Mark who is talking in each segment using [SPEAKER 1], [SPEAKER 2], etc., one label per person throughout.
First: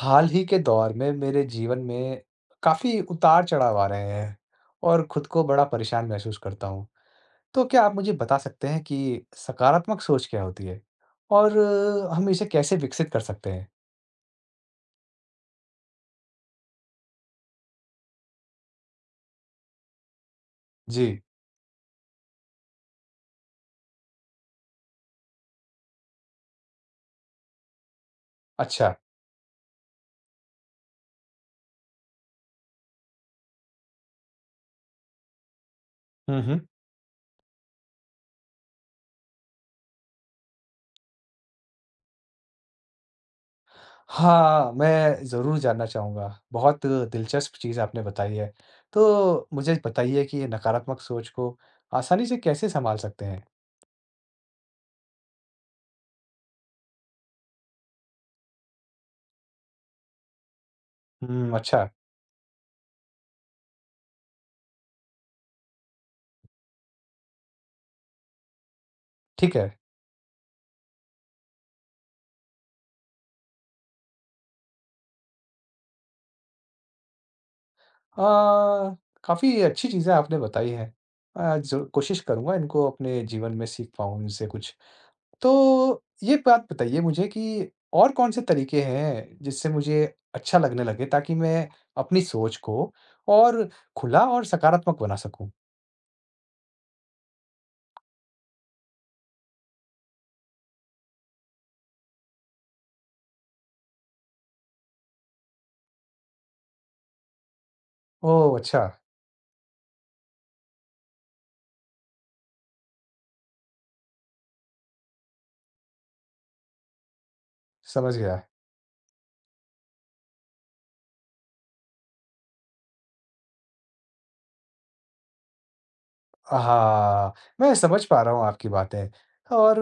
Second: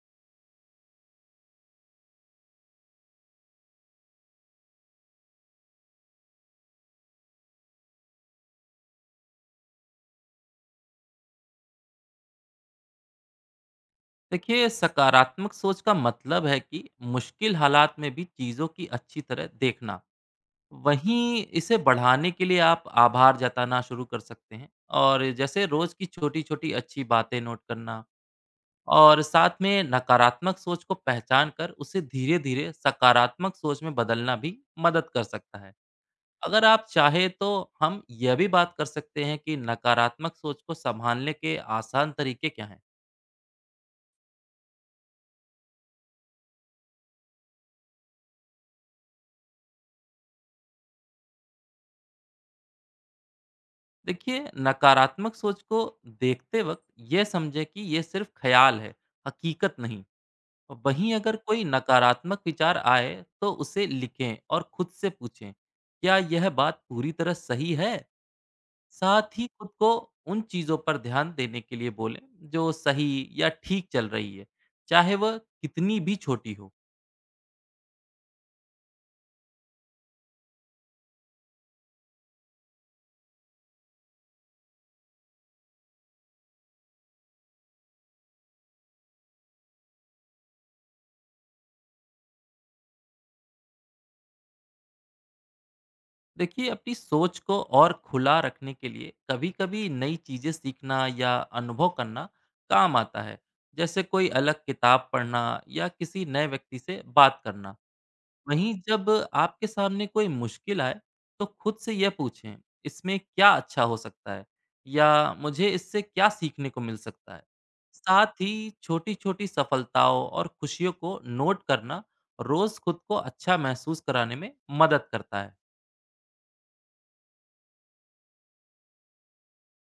[SPEAKER 1] हाल ही के दौर में मेरे जीवन में काफ़ी उतार-चढ़ाव आ रहे हैं और खुद को बड़ा परेशान महसूस करता हूँ। तो क्या आप मुझे बता सकते हैं कि सकारात्मक सोच क्या होती है और हम इसे कैसे विकसित कर सकते हैं?
[SPEAKER 2] देखिए सकारात्मक सोच का मतलब है कि मुश्किल हालात में भी चीज़ों की अच्छी तरह देखना।
[SPEAKER 1] जी,
[SPEAKER 2] वहीं इसे बढ़ाने के लिए आप आभार जताना शुरू कर सकते हैं, और जैसे रोज की छोटी छोटी अच्छी बातें नोट करना।
[SPEAKER 1] अच्छा।
[SPEAKER 2] और साथ में नकारात्मक सोच को पहचान कर उसे धीरे धीरे सकारात्मक सोच में बदलना भी मदद कर सकता है।
[SPEAKER 1] हुँ, हुँ।
[SPEAKER 2] अगर आप चाहे तो हम यह भी बात कर सकते हैं कि नकारात्मक सोच को संभालने के आसान तरीके क्या हैं।
[SPEAKER 1] हाँ, मैं ज़रूर जानना चाहूँगा। बहुत दिलचस्प चीज़ आपने बताई है। तो मुझे बताइए कि ये नकारात्मक सोच को आसानी से कैसे सँभाल सकते हैं?
[SPEAKER 2] देखिए नकारात्मक सोच को देखते वक्त ये समझे कि ये सिर्फ ख्याल है, हकीकत नहीं। और वहीं अगर
[SPEAKER 1] हुँ,
[SPEAKER 2] कोई
[SPEAKER 1] अच्छा,
[SPEAKER 2] नकारात्मक विचार आए, तो उसे लिखें और खुद से पूछें क्या यह बात पूरी तरह सही है। साथ ही
[SPEAKER 1] ठीक
[SPEAKER 2] खुद
[SPEAKER 1] है।
[SPEAKER 2] को उन चीज़ों पर ध्यान देने के लिए बोलें जो सही या ठीक चल रही है, चाहे वह कितनी भी छोटी हो।
[SPEAKER 1] अ, काफ़ी अच्छी चीज़ें आपने बताई हैं। ज़रू कोशिश करूँगा इनको अपने जीवन में सीख पाऊँ इनसे कुछ। तो ये बात बताइए मुझे कि और कौन-से तरीके हैं जिससे मुझे अच्छा लगने लगे ताकि मैं अपनी सोच को और खुला और सकारात्मक बना सकूँ?
[SPEAKER 2] देखिए अपनी सोच को और खुला रखने के लिए कभी-कभी नई चीजें सीखना या अनुभव करना काम आता है, जैसे कोई अलग किताब पढ़ना या किसी नए व्यक्ति से बात करना।
[SPEAKER 1] ओह!
[SPEAKER 2] वहीं
[SPEAKER 1] अच्छा,
[SPEAKER 2] जब आपके सामने कोई मुश्किल आए, तो खुद से यह पूछें इसमें क्या अच्छा हो सकता है या मुझे इससे क्या सीखने को मिल सकता है।
[SPEAKER 1] समझ
[SPEAKER 2] साथ
[SPEAKER 1] गया।
[SPEAKER 2] ही छोटी-छोटी सफलताओं और खुशियों को नोट करना रोज खुद को अच्छा महसूस कराने में मदद करता है।
[SPEAKER 1] हाँ, मैं समझ पा रहा हूँ आपकी बातें और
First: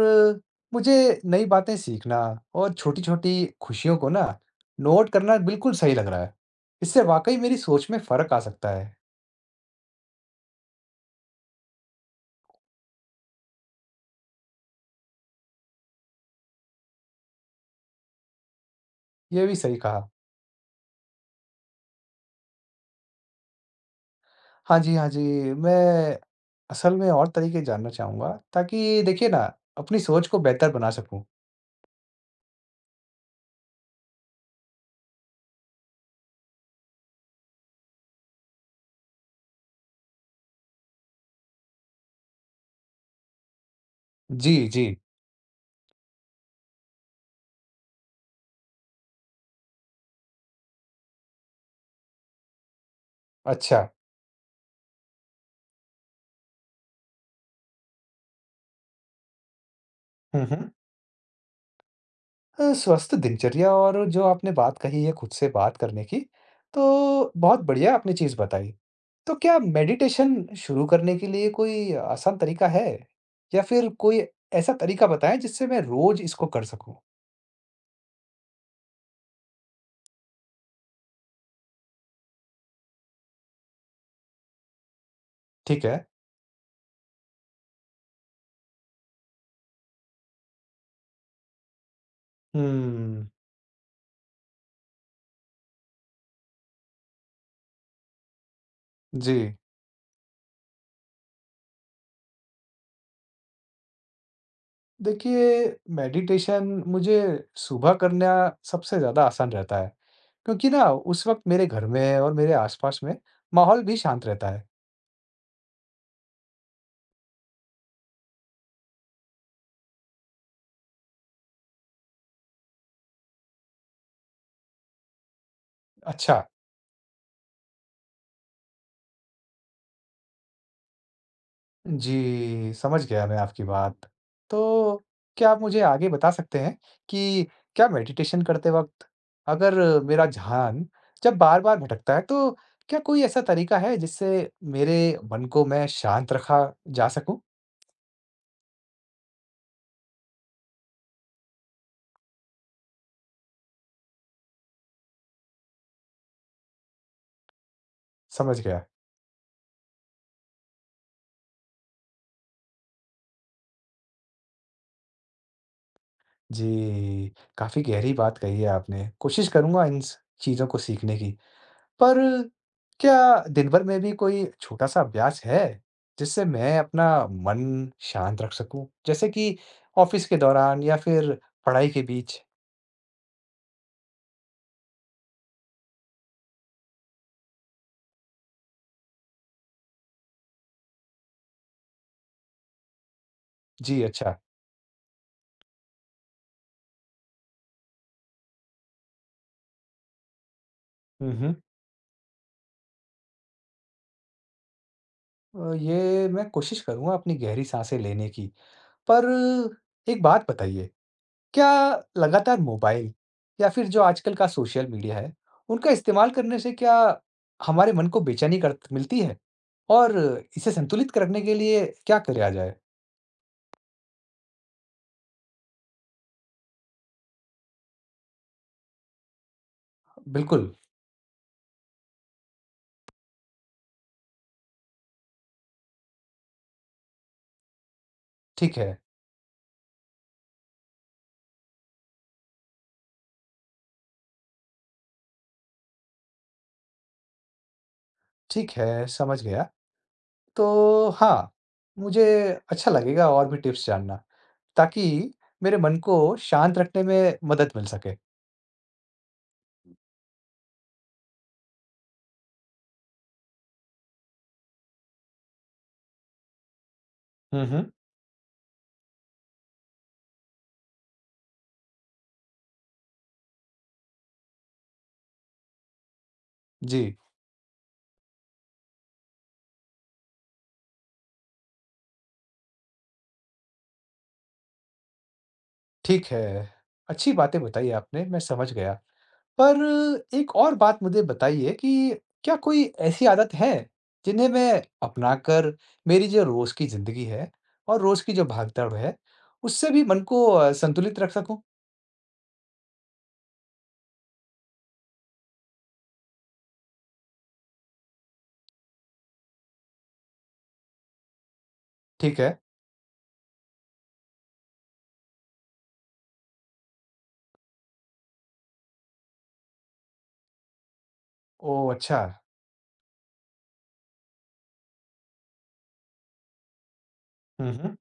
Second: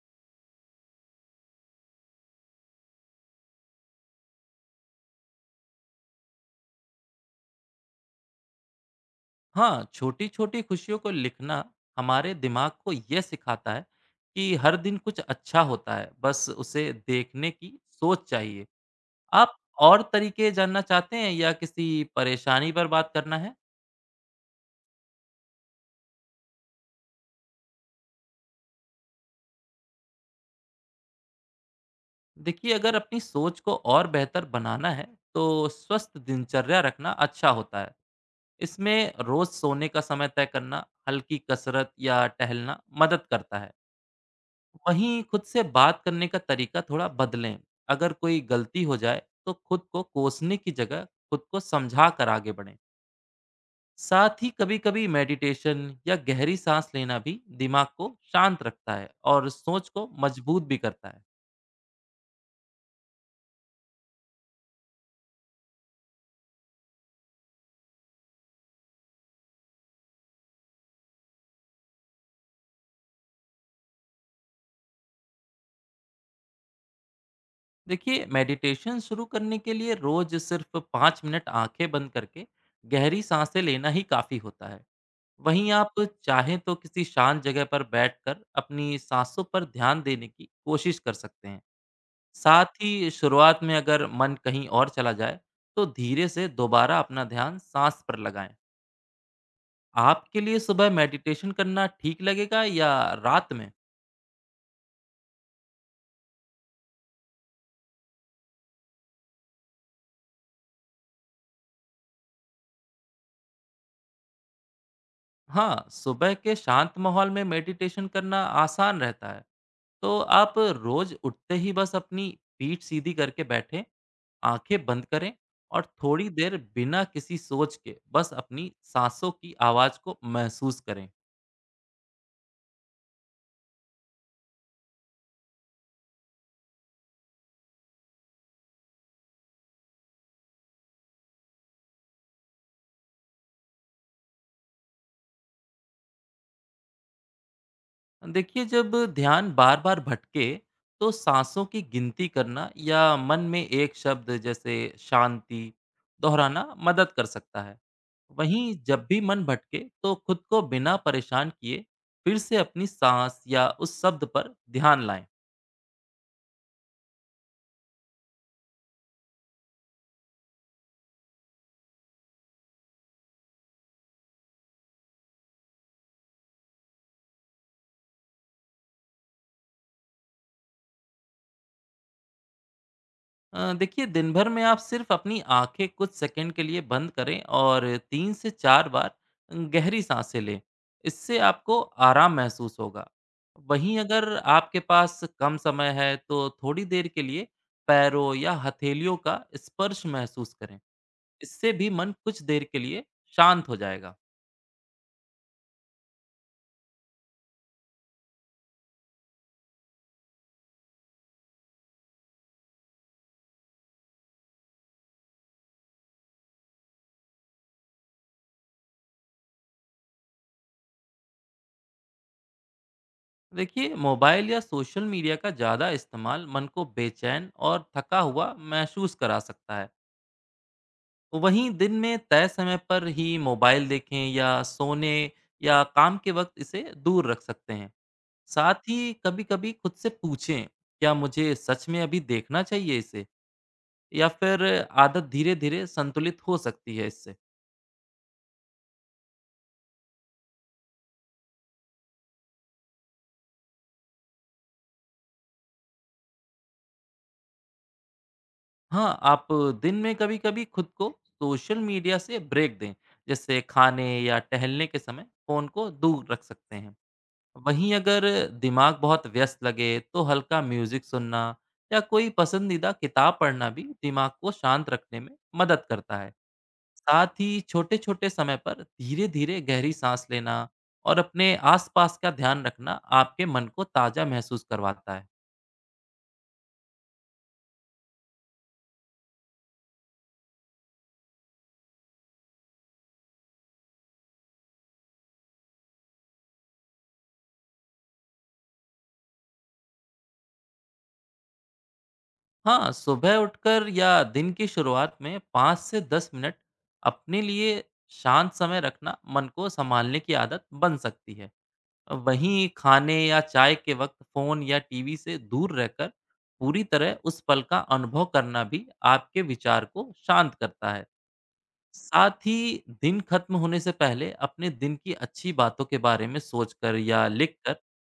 [SPEAKER 1] मुझे नई बातें सीखना और छोटी-छोटी खुशियों को ना नोट करना बिल्कुल सही लग रहा है। इससे वाक़ई मेरी सोच में फ़र्क आ सकता है,
[SPEAKER 2] हाँ छोटी-छोटी खुशियों को लिखना हमारे दिमाग को ये सिखाता है कि हर दिन कुछ अच्छा होता है, बस उसे देखने की सोच चाहिए।
[SPEAKER 1] ये
[SPEAKER 2] आप
[SPEAKER 1] भी सही
[SPEAKER 2] और
[SPEAKER 1] कहा।
[SPEAKER 2] तरीके जानना चाहते हैं या किसी परेशानी पर बात करना है?
[SPEAKER 1] हाँ जी, हाँ जी, मैं असल में और तरीके जानना चाहूँगा ताकि देखिए ना अपनी सोच को बेहतर बना सकूँ।
[SPEAKER 2] देखिए अगर अपनी सोच को और बेहतर बनाना है, तो स्वस्थ दिनचर्या रखना अच्छा होता है। इसमें रोज़ सोने का समय तय करना, हल्की कसरत या टहलना मदद करता है।
[SPEAKER 1] जी, जी,
[SPEAKER 2] वहीं खुद से बात करने का तरीका थोड़ा बदलें। अगर कोई गलती हो जाए, तो खुद को कोसने की जगह खुद को समझा कर आगे बढ़ें।
[SPEAKER 1] अच्छा।
[SPEAKER 2] साथ ही कभी-कभी मेडिटेशन या गहरी सांस लेना भी दिमाग को शांत रखता है और सोच को
[SPEAKER 1] हुँ,
[SPEAKER 2] मजबूत
[SPEAKER 1] हुँ।
[SPEAKER 2] भी करता है।
[SPEAKER 1] स्वस्थ दिनचर्या और जो आपने बात कही है खुद से बात करने की, तो बहुत बढ़िया आपने चीज़ बताई। तो क्या मेडिटेशन शुरू करने के लिए कोई आसान तरीका है? या फिर कोई ऐसा तरीका बताएँ जिससे मैं रोज़ इसको कर सकूँ?
[SPEAKER 2] देखिए, मेडिटेशन शुरू करने के लिए रोज सिर्फ 5 मिनट आंखें बंद करके गहरी सांसें लेना ही काफ़ी होता है। वहीं
[SPEAKER 1] ठीक है।
[SPEAKER 2] आप चाहें तो किसी शांत जगह पर बैठकर अपनी सांसों पर ध्यान देने की कोशिश कर सकते हैं। साथ ही
[SPEAKER 1] हुँ,
[SPEAKER 2] शुरुआत में अगर मन कहीं और चला जाए, तो धीरे से दोबारा अपना ध्यान सांस पर लगाएं।
[SPEAKER 1] जी।
[SPEAKER 2] आपके लिए सुबह मेडिटेशन करना ठीक लगेगा या रात में?
[SPEAKER 1] देखिए मेडिटेशन मुझे सुबह करना सबसे ज़्यादा आसान रहता है, क्योंकि ना उस वक़्त मेरे घर में और मेरे आस-पास में माहौल भी शांत रहता है।
[SPEAKER 2] हाँ, सुबह के शांत माहौल में मेडिटेशन करना आसान रहता है। तो आप रोज उठते ही बस अपनी पीठ सीधी करके बैठें, आंखें बंद करें और थोड़ी
[SPEAKER 1] अच्छा।
[SPEAKER 2] देर बिना किसी सोच के बस अपनी सांसों की आवाज को महसूस करें।
[SPEAKER 1] जी, समझ गया मैं आपकी बात। तो क्या आप मुझे आगे बता सकते हैं कि क्या मेडिटेशन करते वक़्त अगर मेरा ध्यान जब बार-बार भटकता है, तो क्या कोई ऐसा तरीका है जिससे मेरे मन को मैं शांत रखा जा सकूँ?
[SPEAKER 2] देखिए जब ध्यान बार बार भटके तो सांसों की गिनती करना या मन में एक शब्द जैसे शांति दोहराना मदद कर सकता है।
[SPEAKER 1] समझ
[SPEAKER 2] वहीं
[SPEAKER 1] गया।
[SPEAKER 2] जब भी मन भटके तो खुद को बिना परेशान किए फिर से अपनी सांस या उस शब्द पर ध्यान लाएं।
[SPEAKER 1] जी, काफ़ी गहरी बात कही है आपने। कोशिश करूँगा इन स चीज़ों को सीखने की। पर क्या दिन भर में भी कोई छोटा-सा अभ्यास है, जिससे मैं अपना मन शांत रख सकूँ? जैसे कि ऑफ़िस के दौरान या फिर पढ़ाई के बीच?
[SPEAKER 2] देखिए दिन भर में आप सिर्फ अपनी आंखें कुछ सेकंड के लिए बंद करें और 3 से 4 बार गहरी सांसें लें। इससे आपको आराम महसूस होगा। वहीं
[SPEAKER 1] जी,
[SPEAKER 2] अगर
[SPEAKER 1] अच्छा।
[SPEAKER 2] आपके पास कम समय है तो थोड़ी देर के लिए पैरों या हथेलियों का स्पर्श महसूस करें।
[SPEAKER 1] हुँ, हुँ।
[SPEAKER 2] इससे भी मन कुछ देर के लिए शांत हो जाएगा।
[SPEAKER 1] ये मैं कोशिश करूँगा अपनी गहरी साँसें लेने की। पर एक बात बताइए, क्या लगातार मोबाइल या फिर जो आजकल का सोशल मीडिया है, उनका इस्तेमाल करने से क्या हमारे मन को बेचैनी करत मिलती है? और इसे संतुलित करने के लिए क्या करा जाए?
[SPEAKER 2] देखिए मोबाइल या सोशल मीडिया का ज़्यादा इस्तेमाल मन को बेचैन और थका हुआ महसूस करा सकता है।
[SPEAKER 1] बिल्कुल।
[SPEAKER 2] तो वहीं दिन में तय समय पर ही मोबाइल देखें, या सोने या काम के वक्त इसे दूर रख सकते हैं।
[SPEAKER 1] ठीक
[SPEAKER 2] साथ
[SPEAKER 1] है,
[SPEAKER 2] ही कभी-कभी खुद से पूछें, क्या मुझे सच में अभी देखना चाहिए इसे? या फिर आदत धीरे-धीरे संतुलित हो सकती है इससे।
[SPEAKER 1] ठीक है, समझ गया। तो हाँ, मुझे अच्छा लगेगा और भी टिप्स जानना, ताकि मेरे मन को शांत रखने में मदद मिल सके।
[SPEAKER 2] हाँ, आप दिन में कभी-कभी खुद को सोशल मीडिया से ब्रेक दें, जैसे खाने या टहलने के समय फ़ोन को दूर रख सकते हैं।
[SPEAKER 1] हुँ, हुँ।
[SPEAKER 2] वहीं अगर दिमाग बहुत व्यस्त लगे तो हल्का म्यूजिक सुनना या कोई पसंदीदा किताब पढ़ना भी दिमाग को शांत रखने में मदद करता है।
[SPEAKER 1] जी,
[SPEAKER 2] साथ ही छोटे छोटे समय पर धीरे धीरे गहरी सांस लेना और अपने आसपास का ध्यान रखना आपके मन को ताज़ा महसूस करवाता है।
[SPEAKER 1] ठीक है। अच्छी बातें बताई आपने, मैं समझ गया। पर एक और बात मुझे बताइए कि क्या कोई ऐसी आदत है, जिन्हें मैं अपनाकर मेरी जो रोज़ की ज़िंदगी है और रोज़ की जो भागदौड़ है, उससे भी मन को संतुलित रख सकूँ?
[SPEAKER 2] हाँ सुबह उठकर या दिन की शुरुआत में 5 से 10 मिनट अपने लिए शांत समय रखना मन को संभालने की आदत बन सकती है।
[SPEAKER 1] ठीक है।
[SPEAKER 2] वहीं खाने या चाय के वक्त फोन या टीवी से दूर रहकर पूरी तरह उस पल का अनुभव करना भी आपके विचार को शांत करता है।
[SPEAKER 1] ओह! अच्छा।
[SPEAKER 2] साथ ही दिन खत्म होने से पहले अपने दिन की अच्छी बातों के बारे में सोचकर या
[SPEAKER 1] हुँ,
[SPEAKER 2] लिखकर
[SPEAKER 1] हुँ।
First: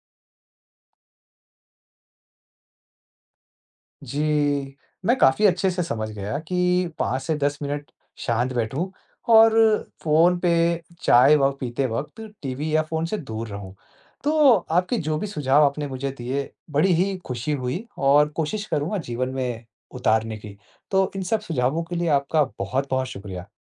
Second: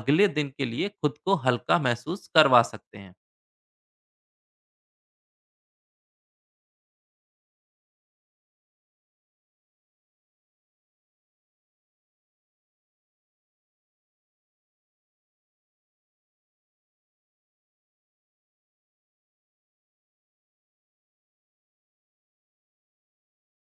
[SPEAKER 2] अगले दिन के लिए खुद को हल्का महसूस करवा सकते हैं।
[SPEAKER 1] जी, मैं काफ़ी अच्छे से समझ गया कि 5 से 10 मिनट शांत बैठूँ और फ़ोन पे चाय व पीते वक़्त टीवी या फ़ोन से दूर रहूँ। तो आपके जो भी सुझाव आपने मुझे दिए, बड़ी ही खुशी हुई और कोशिश करूँगा जीवन में उतारने की। तो इन सब सुझावों के लिए आपका बहुत-बहुत शुक्रिया।